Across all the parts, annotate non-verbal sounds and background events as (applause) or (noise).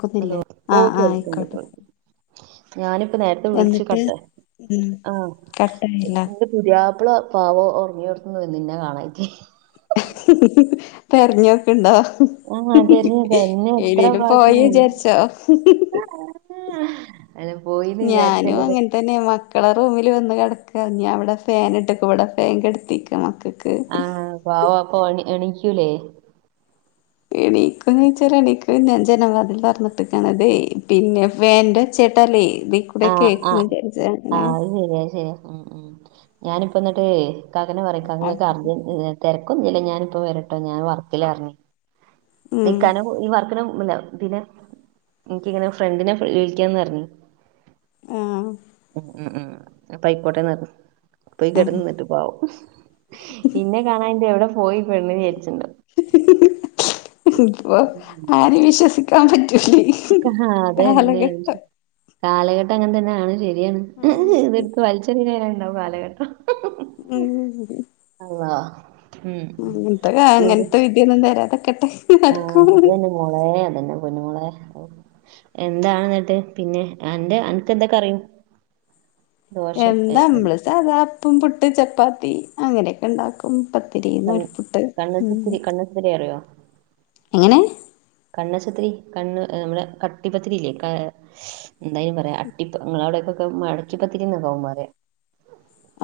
ക്കുന്നില്ലേ ആഹ് ഓഹ് ആഹ് കേൾക്ക്ണ്ട്, ആയിക്കോട്ടെ കേൾക്ക്ണ്ട് ഞാനിപ്പോ നേര വിളിച്ച് എന്നിട്ട് കട്ടേ ഉം ആഹ് കട്ടായില്ല (unintelligible) പുത്യാപ്ള പാവോ ഒർങ്ങ്യോട്ത്ത്ന്ന് വന്ന് ഇന്നെ കാണേയ്റ്റ്. തെരഞ്ഞോക്ക്ണ്ടോ? ആഹ് തെരഞ്ഞതാ എന്നെ എയ്ലേലും പോയീജാര്ച്ചോ? (unintelligible) (unintelligible) പോയി ഞാനു അങ്ങൻ (unintelligible) മക്കളെ റൂമില് വന്ന് കെട്ക്കാ. ഞാവടെ ഫാൻ ഇട്ടക്ക, ഇവടെ ഫാൻ കെട്ത്തീക്ക മക്ക് ആഹ് പാവപ്പൊ എണീ എണീയ്ക്കൂലേ? എണീക്കോന്ന് ചോയ്ച്ചാല് എണീക്കു ഞാൻ ജനവാതില് തൊർന്ന് ട്ടക്കാണ്. അതേ പിന്നെ ഫേന്റെ ചേട്ടാലേ (unintelligible) ആഹ് അഹ് ആഹ് അത് ശരിയാ അത് ശരിയാ ഉം ഉം. ഞാനിപ്പ ന്നിട്ടേ ക്കക്കേനെ പറയും ക്കാക്ക (unintelligible) തിരക്കൊന്നില്ല ഞാനിപ്പ വരട്ടോ ഞാൻ വർക്കിലാർന്നു ഉം നിക്കാനും ഈ വർക്കിനും പിന്നെ പിന്നെ എനിക്കിങ്ങനെ ഫ്രണ്ടിനെ വിളിക്കാന്ന് പറഞ്ഞു ആഹ് ഉം ഉം ഉം പൈക്കോട്ടെന്ന് പോയി ആഹ് കിടന്നിട്ടും പാവം. ഇന്നെ കാണാഞ്ഞ് എവിടെ പോയി പെണ്ണുന്ന് വിചാരിച്ചിണ്ട ഇപ്പൊ ആരേം വിശ്വസിക്കാൻ പറ്റൂല്ലേ കഹ അതന്നെ കാലഘട്ടം അങ്ങനെ തന്നെ ആണ് ശരിയാണ് ഉം ഇതെടുത്ത് വലിച്ച് (unintelligible) ഉണ്ടാവും കാലഘട്ടം ഉം ഉം അള്ളാ ഉം അങ്ങൻത്തരാ അങ്ങൻത്തെ വിധിയൊന്നും തരാതൊക്കട്ടെ ഓഹ് അതന്നെ മോളെ അതന്നെ പൊന്നുമോളെ എന്താണെന്നിട്ട് പിന്നെ അന്റെ അനക്ക് എന്തൊക്കറിയും എന്താ മ്മള് സാധാ അപ്പം പുട്ട് ചപ്പാത്തി അങ്ങനെയൊക്കെണ്ടാക്കും ഉം പത്തിരി ന്നൂൽപ്പുട്ട് ഉം ഇവരെ അറിയോ എങ്ങനെ കണ്ണശത്രി കണ്ണ് ഏഹ് മ്മളെ കട്ടിപ്പത്തിരി ഇല്ലേ കാ എന്തായിന് പറയാ അട്ടിപ്പ ങ്ങളെ അവിടേക്കൊക്കെ മടക്കിപ്പത്തിരിന്നോക്കാവും പറയാ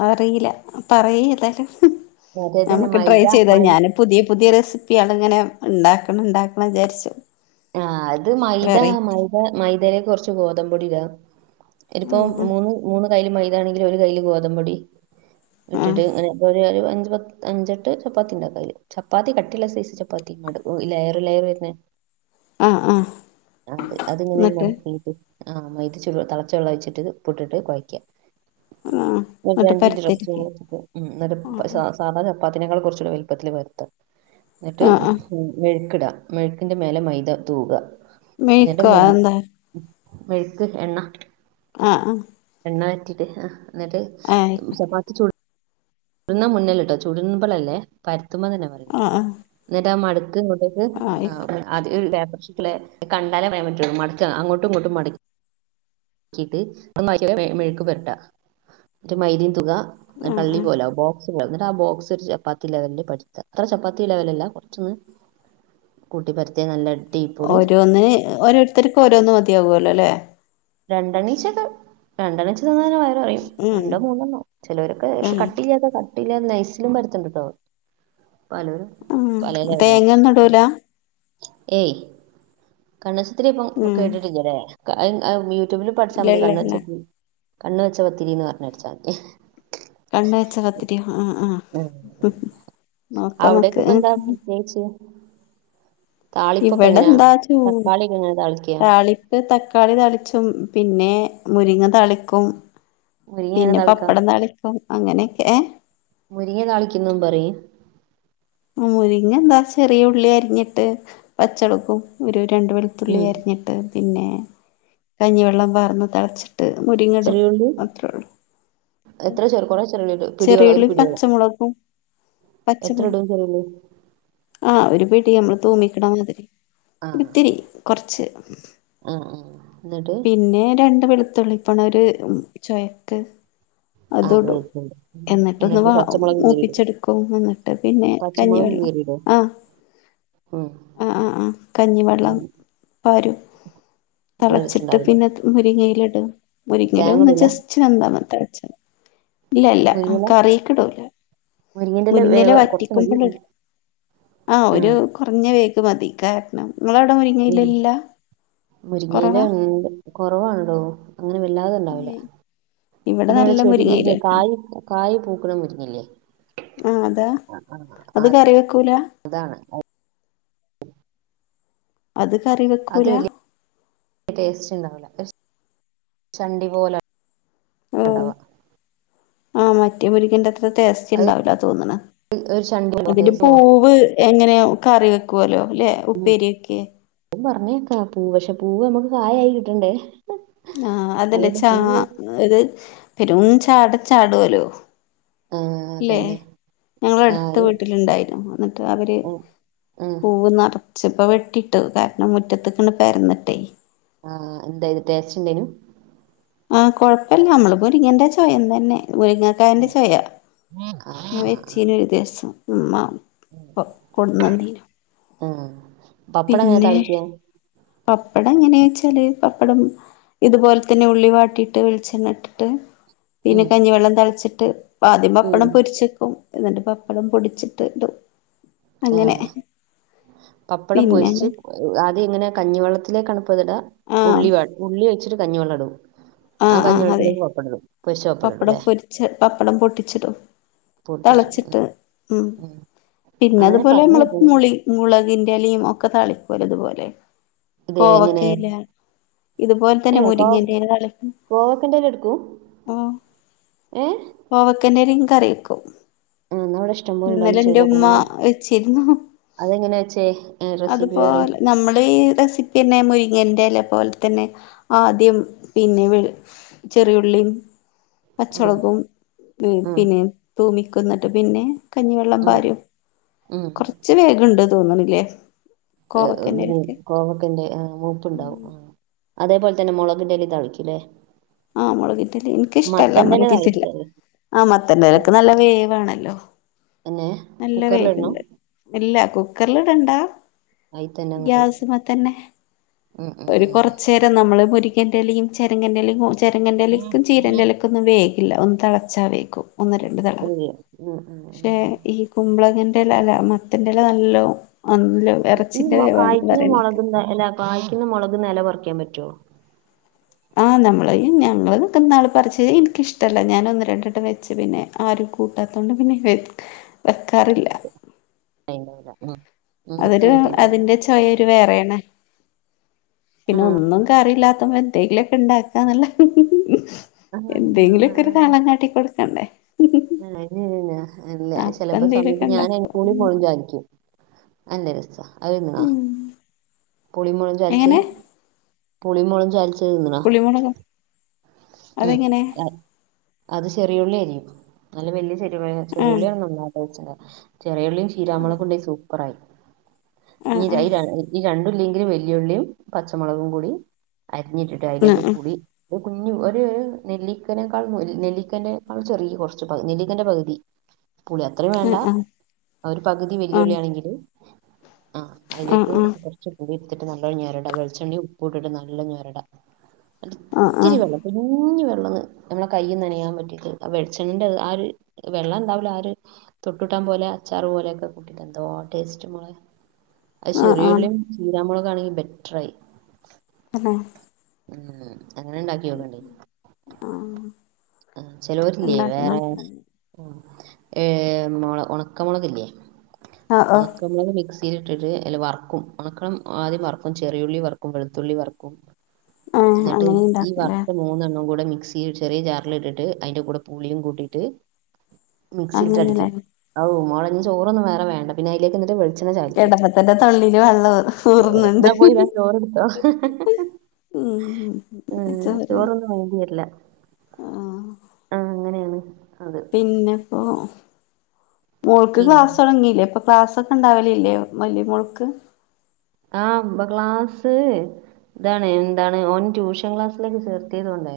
അറിയില്ല പറയ് ഏതാലും മറ്റേ തന്നെ നമുക്ക് ട്രൈ മൈദ ചെയ്താ മൈ ഞാനും പുതിയ പുതിയ റെസിപ്യാണ് ങ്ങനെ ണ്ടാക്കണം ണ്ടാക്കണം വിചാര്ച് ആഹ് അത് മൈദ മൈദ മൈതേലേക്ക് കൊർച്ച് ഗോതമ്പൊടി ട ഇര്പ്പം ആഹ് മൂന്ന് മൂന്ന് കൈയിൽ മൈതാണെങ്കില് ഒരു കൈല് ഗോതമ്പൊടി ആഹ് ഇട്ടിട്ട് ങ്ങനെ ഒര് അഞ്ച് പത് അഞ്ചെട്ട് ചപ്പാത്തി ണ്ടാക്ക ചപ്പാത്തി കട്ടിള്ള സൈസ് ചപ്പാത്തി ലയർ ലയർ വര്ന്നേ അഹ് ആഹ് അഹ് അത് അത്ങ്ങനെ എന്നിട്ട് മടക്കീട്ട് ആ മൈദ ചുട് തളച്ച വെള്ളോയ്ച്ചിട്ട് പുട്ടിട്ട് കൊയക്യ ആഹ് ന്നട്ട് ഒരഞ്ചിൻറ്റ് റസ്റ്റ്‌ പരത്തിരിക്കെ ഉം ന്നട് ആഹ് സാസ് സാധാ ചപ്പാത്തിനേക്കാളു കൊർച്ചൂടെ വൽപ്പത്തിൽ പര്ത്ത ന്നിട്ട് ആഹ് ഉം മെയ്ക്കിട മെയ്ക്കിന്റെ മേലെ മൈദ തൂക ന്നിട്ട് മെയ്ക്കോ അതെന്താ മെയ്ക്ക് എണ്ണ അഹ് ആഹ് എണ്ണ പെര്റ്റിട്ട് അഹ് ന്നിട്ട് ആഹ് ആയിക്കോട്ടെ ചപ്പാത്തി ചു ന്ന മുന്നില്ടാ ചുടുമ്പളല്ലേ പര്ത്തുമ്പ തന്നെ പരി ആഹ് ആഹ് ന്നിട്ടാ മട്ക്ക്ങ്ങോ ആഹ് ആയിക്കോ (unintelligible) കണ്ടാലേ പറയാൻ പറ്റുള്ളൂ മട്ക്ക് അങ്ങോട്ടും ങ്ങോട്ടും മട് ക്കിട്ട് മെയ് മെയ്ക്ക് പോര്ട്ട ന്നിട്ട് മൈദീ തുക ആഹ് കള്ളി ആഹ് പോലാവു ബോക്സ് ന്നിട്ടാ ബോക്സൊര് ചപ്പാത്തി ലെവല് പര്ത്ത ത്ര ചപ്പാത്തി ലെവലല്ല കൊറച്ചൊന്ന് കൂട്ടിപ്പര്ത്യ നല്ലട് ഓരോന്ന് ഓരോരുത്തർക് ഓരോന്ന് മതിയാകുല്ലോ ല്ലേ രണ്ടെണീച്ചൊക്കെ രണ്ടണീച്ച തിന്നാന്നെ വയ (unintelligible) ഉം ണ്ടോ മൂന്നെണ്ണോ ചിലോരൊക്കെ ഷെ ഉം കട്ട്ല്ലാതെ കട്ട്ല്ലാതെ നൈസ്ലും പര്ത്ണ്ട്ട്ടോ ഉം ലെവലിലാണ് തേങ്ങോന്നും ടൂല ഏയ് കണ്ണസ്ത്തിരിപ്പോ ഉം കേട്ട്ട്ടില്ലല്ലേ (unintelligible) ടൂബിൽ പട്ച്ചാ ഇല്ല മതി ഇല്ല കണ് ഇല്ല വെച്ചത്രി കണ് വെച്ച പത്തിരി ന്ന് പറഞ്ഞടച്ചാതി കണ് വെച്ച പത്തിറ്യോ ആഹ് ആഹ് ഉം. നോക്കമ്മക്ക്‌ കേ ചേ ഇവിടെ ന്താ ചൂ തക്കാളി ഒക്കെ എങ്ങനെ താളിക്കുക താളി പ്പ് തക്കാളി തളിച്ചും പിന്നെ മുരിങ്ങ തളിക്കും മുരിങ്ങ എങ്ങനെ പിന്നെ താളിക്കാ പപ്പടം താളിക്കും അങ്ങനൊക്കെ ഏഹ് മുരിങ്ങെ താളിക്കുന്നും പറി മുരിങ്ങ എന്താ ചെറിയ ഉള്ളി അര്ഞ്ഞിട്ട് പചൊളു ഉപ്പും ഒരു രണ്ടു വെള് ത്തുള്ളി ഉം അരിഞ്ഞിട്ട് പിന്നെ കഞ്ഞിവെള്ളം പാർന്ന് തള്ച് ട്ട് മുരിങ്ങടും ചെറിയുള്ളി അത്രേ ള്ളൂ എത്ര ചെർ കൊറേ ചെറുള്ളിടൊ പിടിയോളാ ചെറിയുള്ളി ഒരു പിടിയോളോ പച്ചമുളകും എത്രടും ചെറുള്ളി ആ ഒരു പിടി അമ്മള് തൂമിക്ക്ണ ആഹ് ഒത്തിരി കൊർച്ച് ആഹ് ആഹ് എന്നിട്ട് പിന്നെ രണ്ട് വെളുത്തുള്ളി പ്പണൊര് ചൊയക്ക് ആഹ് അത്ടും വെളുത്തുള്ളി എന്നിട്ടൊന്ന് എന്നിട്ട് വ പച്ചമുളക് കീറിടും മൂപ്പിച്ചെടുക്കും ന്നിട്ട് പിന്നെ പച്ചമുളക് കഞ്ഞിവെള്ളം കീറിടോ ആ ഉം ആ ആ ആ കഞ്ഞിവെള്ളം ഉം പാരും നല്ല തളച്ചിട്ട് രസണ്ടാവൂലേ പിന്നെ മുരിങ്ങയില ട മുരിങ്ങയില തേങ്ങ ഒന്ന് ഇടൂല ജസ്റ്റ് വെന്ത മതി തെള്ച് ഇല്ലല്ല മുരിങ്ങയില കറിക്ടൂല മുരിങ്ങന്റെല മുര്ങ്ങല വേവ വറ്റി കൊറച്ച് മതി (unintelligible) ആ ഒരു ആഹ് കുറഞ്ഞ പേക്ക് മതി കാ ങ്ങളവിട മുരിങ്ങയില ഉം ഇല്ല മുരിങ്ങയില കുറവാ ണ്ട് കുറവാണടൊ അങ്ങനെ വല്ലാത ണ്ടാഊല ഇവിടെ പിന്നെ വിടെ നല്ല ചെടി മുരിങ്ങെ മുരിങ്ങയിലൊക്കെ ഉണ്ട് കായി കായി പൂക്കണ മുരിങ്ങയില്ലേ ആ അതാ അത് കറി വെക്കൂല അതാണ് അത് കറി അത് വെക്കൂല വലിയ ടേസ്റ്റ് ഉണ്ടാവൂല. ചണ്ടി പോലെ ഓ ഉണ്ടാവ ആഹ് മറ്റേ മുരിക്കിന്റെ അത്ര ടേസ്റ്റ് അത് ഉണ്ടാവില്ലാന്നാ തോന്നണെ ഒരു ചണ്ടി അതിന്റെ പൂവ് എങ്ങനെയ കറി വെക്കുവല്ലോ അല്ലെ? ഉപ്പേരിയൊക്കെ? പറഞ്ഞുകേക്കാം പൂവ് പക്ഷെ പൂവ് നമുക്ക് കായായി കിട്ടണ്ടേ? ആഹ് അതല്ല അതുകൊണ്ട് ചാ പൂവ് അത് പെരും ചാട ചാടുല്ലോ? ആ ഇല്ലേ അതന്നെ ഞങ്ങളെ ആ അടുത്ത ഒരു വീട്ടിലുണ്ടായിരുന്നു. എന്നിട്ട് അവര് ഉം പൂവ് നിറച്ചപ്പ വെട്ടിട്ട് കാരണം മുറ്റത്ത് നിക്കണ പ്പരന്നിട്ടേ! ആഹ് എന്തായത് ടേസ്റ്റ്ന്തനും? ആഹ് കുഴപ്പില്ല നമ്മള് മുരിങ്ങന്റെ ചുവയം തന്നെ മുരിങ്ങ ക്കന്റെ ആ ചുവയാ ആ ഞാൻ വെച്ചീന ഒരു ദിവസം ഉമ്മാ (unintelligible) ഉം പപ്പടം എങ്ങനെ പിന്നെ താളിക്ക പപ്പടം എങ്ങനെയച്ചാല് പപ്പടം ഇതുപോലെ തന്നെ ഉള്ളി വാട്ടിയിട്ട് വെളിച്ചെണ്ണ ഇട്ടിട്ട് പിന്നെ ഉം കഞ്ഞിവെള്ളം തളിച്ചിട്ട് ആദ്യം ഉം പപ്പട പൊരിച്ചെക്കും എന്നിട്ട് പപ്പടം പൊടിച്ചിട്ട് ഇടും. ആ അങ്ങനെ പപ്പടം പിന്നെ പൊരിച്ച് ആദ്യം ഇങ്ങനെ കഞ്ഞിവെള്ളത്തിലേക്ക് ആണുപ്പ്തിടാ ആഹ് ഉള്ളി വാടി ഉള്ളി വെച്ചിട്ട് കഞ്ഞി വെള്ളമിടും ആഹ് ആഹ് അതെ പൊരിച്ച ഇടും പപ്പടം ല്ലേ പൊരിച്ചു പപ്പടം പൊട്ടിച്ചിടും പൊട്ടിച്ചു തിളച്ചിട്ട് ഉം പിന്നെ അങ്ങനെ അതുപോലെ പറഞ്ഞു കേട്ട്ണ് മുളക്പുളി മുളകിന്റെ ഇലയും ഒക്കെ താളിക്കുമ്പോലെ അതുപോലെ ഇത് എങ്ങനെ കോവക്കയില ഇതുപോലെ തന്നെ മുരിങ്ങൻന്റെ താള കോവക്കന്റെ എല എടുക്കും ഏ? കോവക്കന്റെ ഇലയും കറിയക്കും ആ എന്നാ ഇവിടെ ഇഷ്ടം പോലെ ഉണ്ടാവും ഇന്നലെ ചെയ്ത് നോക്കണം എന്റെുമ്മ നാ വച്ചിരുന്നു അതെങ്ങനെ വെച്ചേ റെസിപ്പി അതിപ്പോ പറയ് നമ്മള് ഈ റെസി പിന്നെ മുരിങ്ങൻന്റെ ഇല പോലെ തന്നെ പോലെ തന്നെ ആദ്യം പിന്നെ വെളി ചെറിയുള്ളി ആ പച്ചമുളകും ആ പിന്നെ തൂമിക്കുന്നിട്ട് പിന്നെ കഞ്ഞിവെള്ളം ആ പാരും ഉം കൊറച്ച് വേകുണ്ട് തോന്നണില്ലേ കോവക്കന്റെ ഇലക്ക് (unintelligible) കോവക്കന്റെ ആ ഉം മൂപ്പുണ്ടാവും. അതേപോലെ തന്നെ മുളകിന്റെല തളിക്കൂല്ലേ ആഹ് മുളകിൻ്റില എനിക്കിഷ്ടമല്ല മുളകിൻ്റില്ല താളിക്കാറിയോ ആഹ്! മത്തൻ്റിലയ്ക്ക് നല്ല വേവാണല്ലോ പിന്നെ നല്ല കുക്കറിലിടണം വേകുണ്ട്. ഇല്ല കുക്കറൽ ഇട ണ്ടാ. കയ്യിൽ തന്നെ അങ്ങോട്ട്! തന്നെ ഉം ഉം ഉം കുറച്ച് നേരം നമ്മള് മുരിക്കൻ്റെലയും ചെരങ്ങൻ്റെലയും ചരങ്ങൻറലക്കും ചീരൻ്റെലൊക്കൊ ഒന്ന് വേഗും. ഇല്ല ഒന്ന് തിളച്ചാ വേകു ഒന്ന് രണ്ട് തിള ശരി ഉം ഉം പക്ഷേ? ഉം ഈ കുമ്പളങ്ങിൻ്റില അല്ല മത്തൻ്റില നല്ലോ ന്നല്ല ഇറച്ചിൻ്റെ വേവാണെന്ന് പറയണൊക്കെ ഇല്ല ഇല്ല കായ്ക്കുന്ന മുളകിൻ്റില പറിയ്ക്കാൻ പറ്റുവോ? ആഹ് നമ്മളയും ഞങ്ങള്ക്ക നാള് പറിച്ച് എനിക്കിഷ്ടമല്ല ഞൻ ഒന്ന് രണ്ടിട്ടം വെച്ച് പിന്നെ! ആരും കൂട്ടാത്തൊണ്ട് പിന്നെ വെക്കാറില്ല. (unintelligible) തൈര് വേറെയാണെ ആ പിന്നെ ഒന്നും കറിയില്ലാത്തപ്പ എന്തെങ്കിലൊക്കെ ഇണ്ടാക്കാന്നല്ല. ആ എന്തെങ്കിലും ഒക്കെ ഒരു അതന്നെ കളം കാട്ടി കൊടുക്കണ്ടേ ആനന്നെ അല്ല അപ്പൊ ചിലപ്പോ എന്തേലുമൊക്കെ സമയത്ത് ഞാൻ എനിക്കു ഉണ്ടാക്കും സ്കൂളിൽ പോണമെന്നു വിചാരിക്കും. അല്ലേ രസ അന്നണാ ഉം പുളിമളും ചാലിച്ച് എങ്ങനെ പുളിമളും ചാലിച്ച് തന്ന (unintelligible) ഉം അതെങ്ങനെ അത് ചെറിയുള്ള ആരിക്കരിക്കും നല്ല വല്യ ചെ ചെ ആഹ് ചെറിയുള്ളിയാണ് നന്ന ചെറിയുള്ളിയും ചീരാമുളകു ഉണ്ടെ സൂപ്പർ ആയി ആഹ് ഇ ആഹ് ഈ രണ്ടുള്ളെങ്കിലും വലിയുള്ളിയും പച്ചമുളകും കൂടി അരിഞ്ഞിട്ടുണ്ട് ലേക്ക് ആഹ് ടി കുഞ്ഞ ഒരു നെല്ലിക്കനേക്കാൾ നെല്ലിക്കന്റെക്കാൾ ചെറിയ കുറച്ച് നെല്ലിക്കന്റെ പകുതി പുളി അത്രയും വേണ്ട ആഹ് ആ ഒരു പകുതി ആഹ് ആഹ് വെല്ലുവിളിയ ആണെങ്കില് ആഹ് ആഹ് അതിലേക്ക് ആഹ് എടുത്തിട്ട് നല്ലൊരു ഞെരടാ വെളിച്ചെണ്ണി ഉപ്പ ഇട്ടിട്ട് നല്ല ഞരടാ അല്ല ഇത്തിരി ആഹ് വെള്ളം കുഞ്ഞ് വെള്ളന്ന് നമ്മളെ കൈയ്യ് നനയാൻ പറ്റീത് ആ വെളിച്ചെണന്റെ ആ ഒരു വെള്ളം എണ്ടാവുല അ ഒര് തൊട്ടുട്ടം പോലെ അച്ചാറു പോലെയൊക്കെ കുട്ടിട്ട് എന്ത ടേസ്റ്റ് മോളെ അ ചെറിയുള്ളിയും ചീരാമുളക ആണെങ്കി ബെറ്ററായി പിന്നെ ഉം അങ്ങനെ ഉണ്ടാക്കിയോക്കണ്ടി ആഹ് ആഹ് ചെലരില്ലേ ഉണ്ടാക്കി വേറെ നോക്കണം ഏ മു ഉണക്കമുളക് ലേ ആഹ് ഓഹ് ഉണക്കമുളക് മിക്സ് തീരി ഇട്ടിട്ട് അ വറക്കും ഉറക്കണം ആദ്യം വറക്കും ചെറിയുള്ളി വറക്കും വെളുത്തുള്ളി വറക്കും ആഹ് എന്നിട്ട് അങ്ങനെ ഈ ഉണ്ടാക്കലേ വർഷ മൂന്നെണ്ണം കൂടെ മിക്സി ചെറിയ ചാർ ഇട്ട് അതിന്റെ കൂടെ പുളിയും കൂട്ടിട്ട് അങ്ങനെല്ലേ മിക്സിൽട്ടടിക്കും ഔ മോള ചോറൊന്നും വേ വേണ്ട പിന്ന അതിേ എന്നിട്ട്ളിച്ച എടപ്പത്തിന്റെ തള്ളിയില് വെള്ളം ഊർന്നുണ്ട് എന്നാ പോയി ഞാൻ ചോറെടുത്തോ ഉം ഉം, ചോറൊന്നും വേണ്ടില്ല ആഹ് ആഹ് അങ്ങനെണ് പിന്നെപ്പോ മുക്ക് പിന്നെ ക്ലാസ് തുടങ്ങിയില്ലേ അപ്പൊ ക്ലാസ് ഒക്കെണ്ടാവലല്ലേ വലിയ മോൾക്ക് ആഹ് അമ്പ ഗ്ലാസ് ഇതാണ് എന്താണ് ഓൻ ട്യൂഷൻ ക്ലാസ്സിലേക്ക് ചേർത്തിയതു കൊണ്ടേ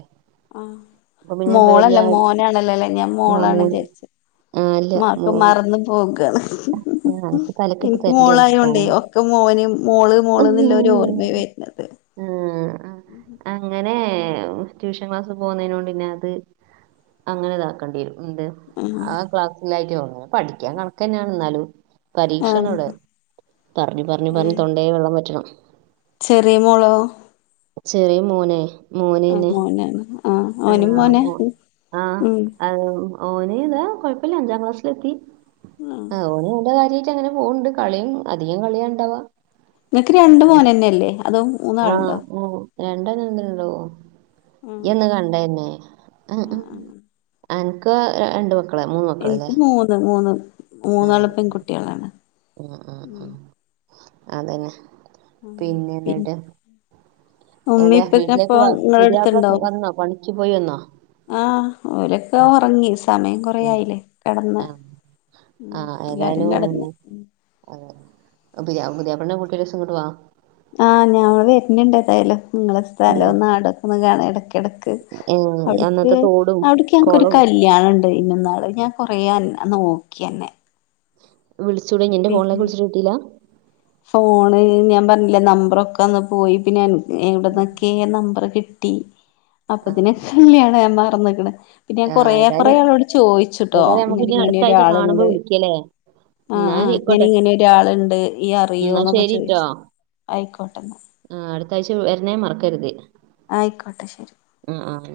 ആഹ് മോളല്ലേ മോനാണല്ലോ അല്ലേ ഞാൻ മോളാണ് വിചാരിച്ച് ആഹ് അല്ല മോ മോക്കാണ് എനിക്ക് തരണ്ടേ എനിക്ക് മോളായോണ്ടേ ഒക്കെ മോന് മോള് മോള്ന്നില്ല ഒരു ഓർമ്മ കാണുമ്പോ വരുന്നത് ആഹ് ഉം അങ്ങനെ ട്യൂഷൻ ക്ലാസ്സ് പോകുന്നതിനൊണ്ട്ന്നെ അത് അങ്ങനെ ഇതാക്കേണ്ടി വരും എന്ത് ആഹ് ക്ലാസ്സിലായിട്ട് പോന്ന പഠിക്കാൻ കണക്ക തന്നെയാണ് എന്നാലും ആഹ് പരീക്ഷണോവിടെ പറഞ്ഞു പറഞ്ഞു പറഞ്ഞ് ആഹ് തൊണ്ടേ വെള്ളം വറ്റണം ചെറിയ മോളോ ചെറിയ മോന് ആ മോനീന്ന് മോനാണ് ആഹ് ഓനും ആഹ് മോനാ മോ ആഹ് ഉം ആഹ് ഓനീ ഇതാ കുഴപ്പമില്ല അഞ്ചാം ക്ലാസ്സില എത്തി ആഹ് ഓന്ന നല്ല കാര്യമായിട്ട് അങ്ങനെ പോകുന്നുണ്ട് കളിയും അധികം കളിയാണ്ടാവാ നിക്ക് രണ്ട് മോൻ തന്നെയല്ലേ അതും ആഹ് ആഹ് രണ്ടാന്ന എന്തണ്ടോ ആഹ് ഇയ് അന്ന് കണ്ടന്നെ ആഹ് ഉം എനക്ക് രണ്ട മക്ക എനിക്ക് മൂന്ന് മൂന്ന് മൂന്നളു പെൺകുട്ടികൾ ആണ് ഉം ഉം ഉം അതന്നെ പിന്നെ എന്നിട്ട് ഉമ്മി അല്ലെ ഇപ്പൊക്കെ വീട്ടിലേക്ക് ഇപ്പൊ വ നിങ്ങളെ പുതിയാപ്ല അടുത്തുണ്ടോ വന്നോ പണിക്ക് പോയി വന്നോ ആഹ് അവരൊക്കെ ഉം ഒറങ്ങി സു സമയം ഉം കൊറേയായില്ലേ കെടന്ന് ആ ആ ഉം എല്ലാരും കെടന്ന് ഏതായാലും ഉം അതെ പുതിയാ പുതിയാപ്ല്നേം കൂട്ടി ഒരൂസം ഇങ്ങോട്ട് വാ ആഹ് ഞാൻ വര്ണുണ്ട് എന്തായാലും നിങ്ങളെ ഉം സ്ഥലൊന്ന് അവിടക്ക ഒന്ന് കാണ എടക്ക് എടക്ക് ഏ അവിട്ക്ക് അന്നത്തെ തോടും അവിട്ക്ക് ഞങ്ങക്കൊരു കുളവും കല്യാണം ഉ ട്രെയിനന്നാള് ഞാൻ കൊറയാൻ നോക്കി അന്നെ വിളിച്ചൂടേഞ്ഞ് എന്റെ ഫോണിലേക്ക് വിളിച്ചിട്ട് കിട്ടീലാ ഫോണ് ഞാൻ പറഞ്ഞില്ലേ നമ്പറൊക്കെ അന്ന് പോയി പിന്നെ എൻ ഉം. എവിട്ന്നൊക്കേ നമ്പറ് കിട്ടി ആ അപ്പത്തിന് കള്ളിയാണ് ഞാൻ മാറന്ന്ക്ക്ണ് പിന്നെ ആ കൊറേ കൊറേ ഏതായാലും ആളോട് ചോയിച്ച്ട്ടോ ഏതായാലും നമുക്ക് ഇങ്ങനെ ഇനി അടുത്ത ആഴ്ച കാണുമ്പോ ഇങ്ങനെയൊരാളുണ്ട് വിളിക്കല്ലേ ആഹ് എന്നാ ആഹ് ഇങ്ങനെ ആയിക്കോട്ടെ ഇങ്ങനെ ഒരാളുണ്ട് ഇയ് എന്നാ അറിയോന്നൊക്കെ ചോയിച്ചു ആയിക്കോട്ടെന്ന ആഹ് അടുത്ത ആഴ്ച വരനേ മറക്കരുത് ആയിക്കോട്ടെ ശെരി ഉം ആഹ്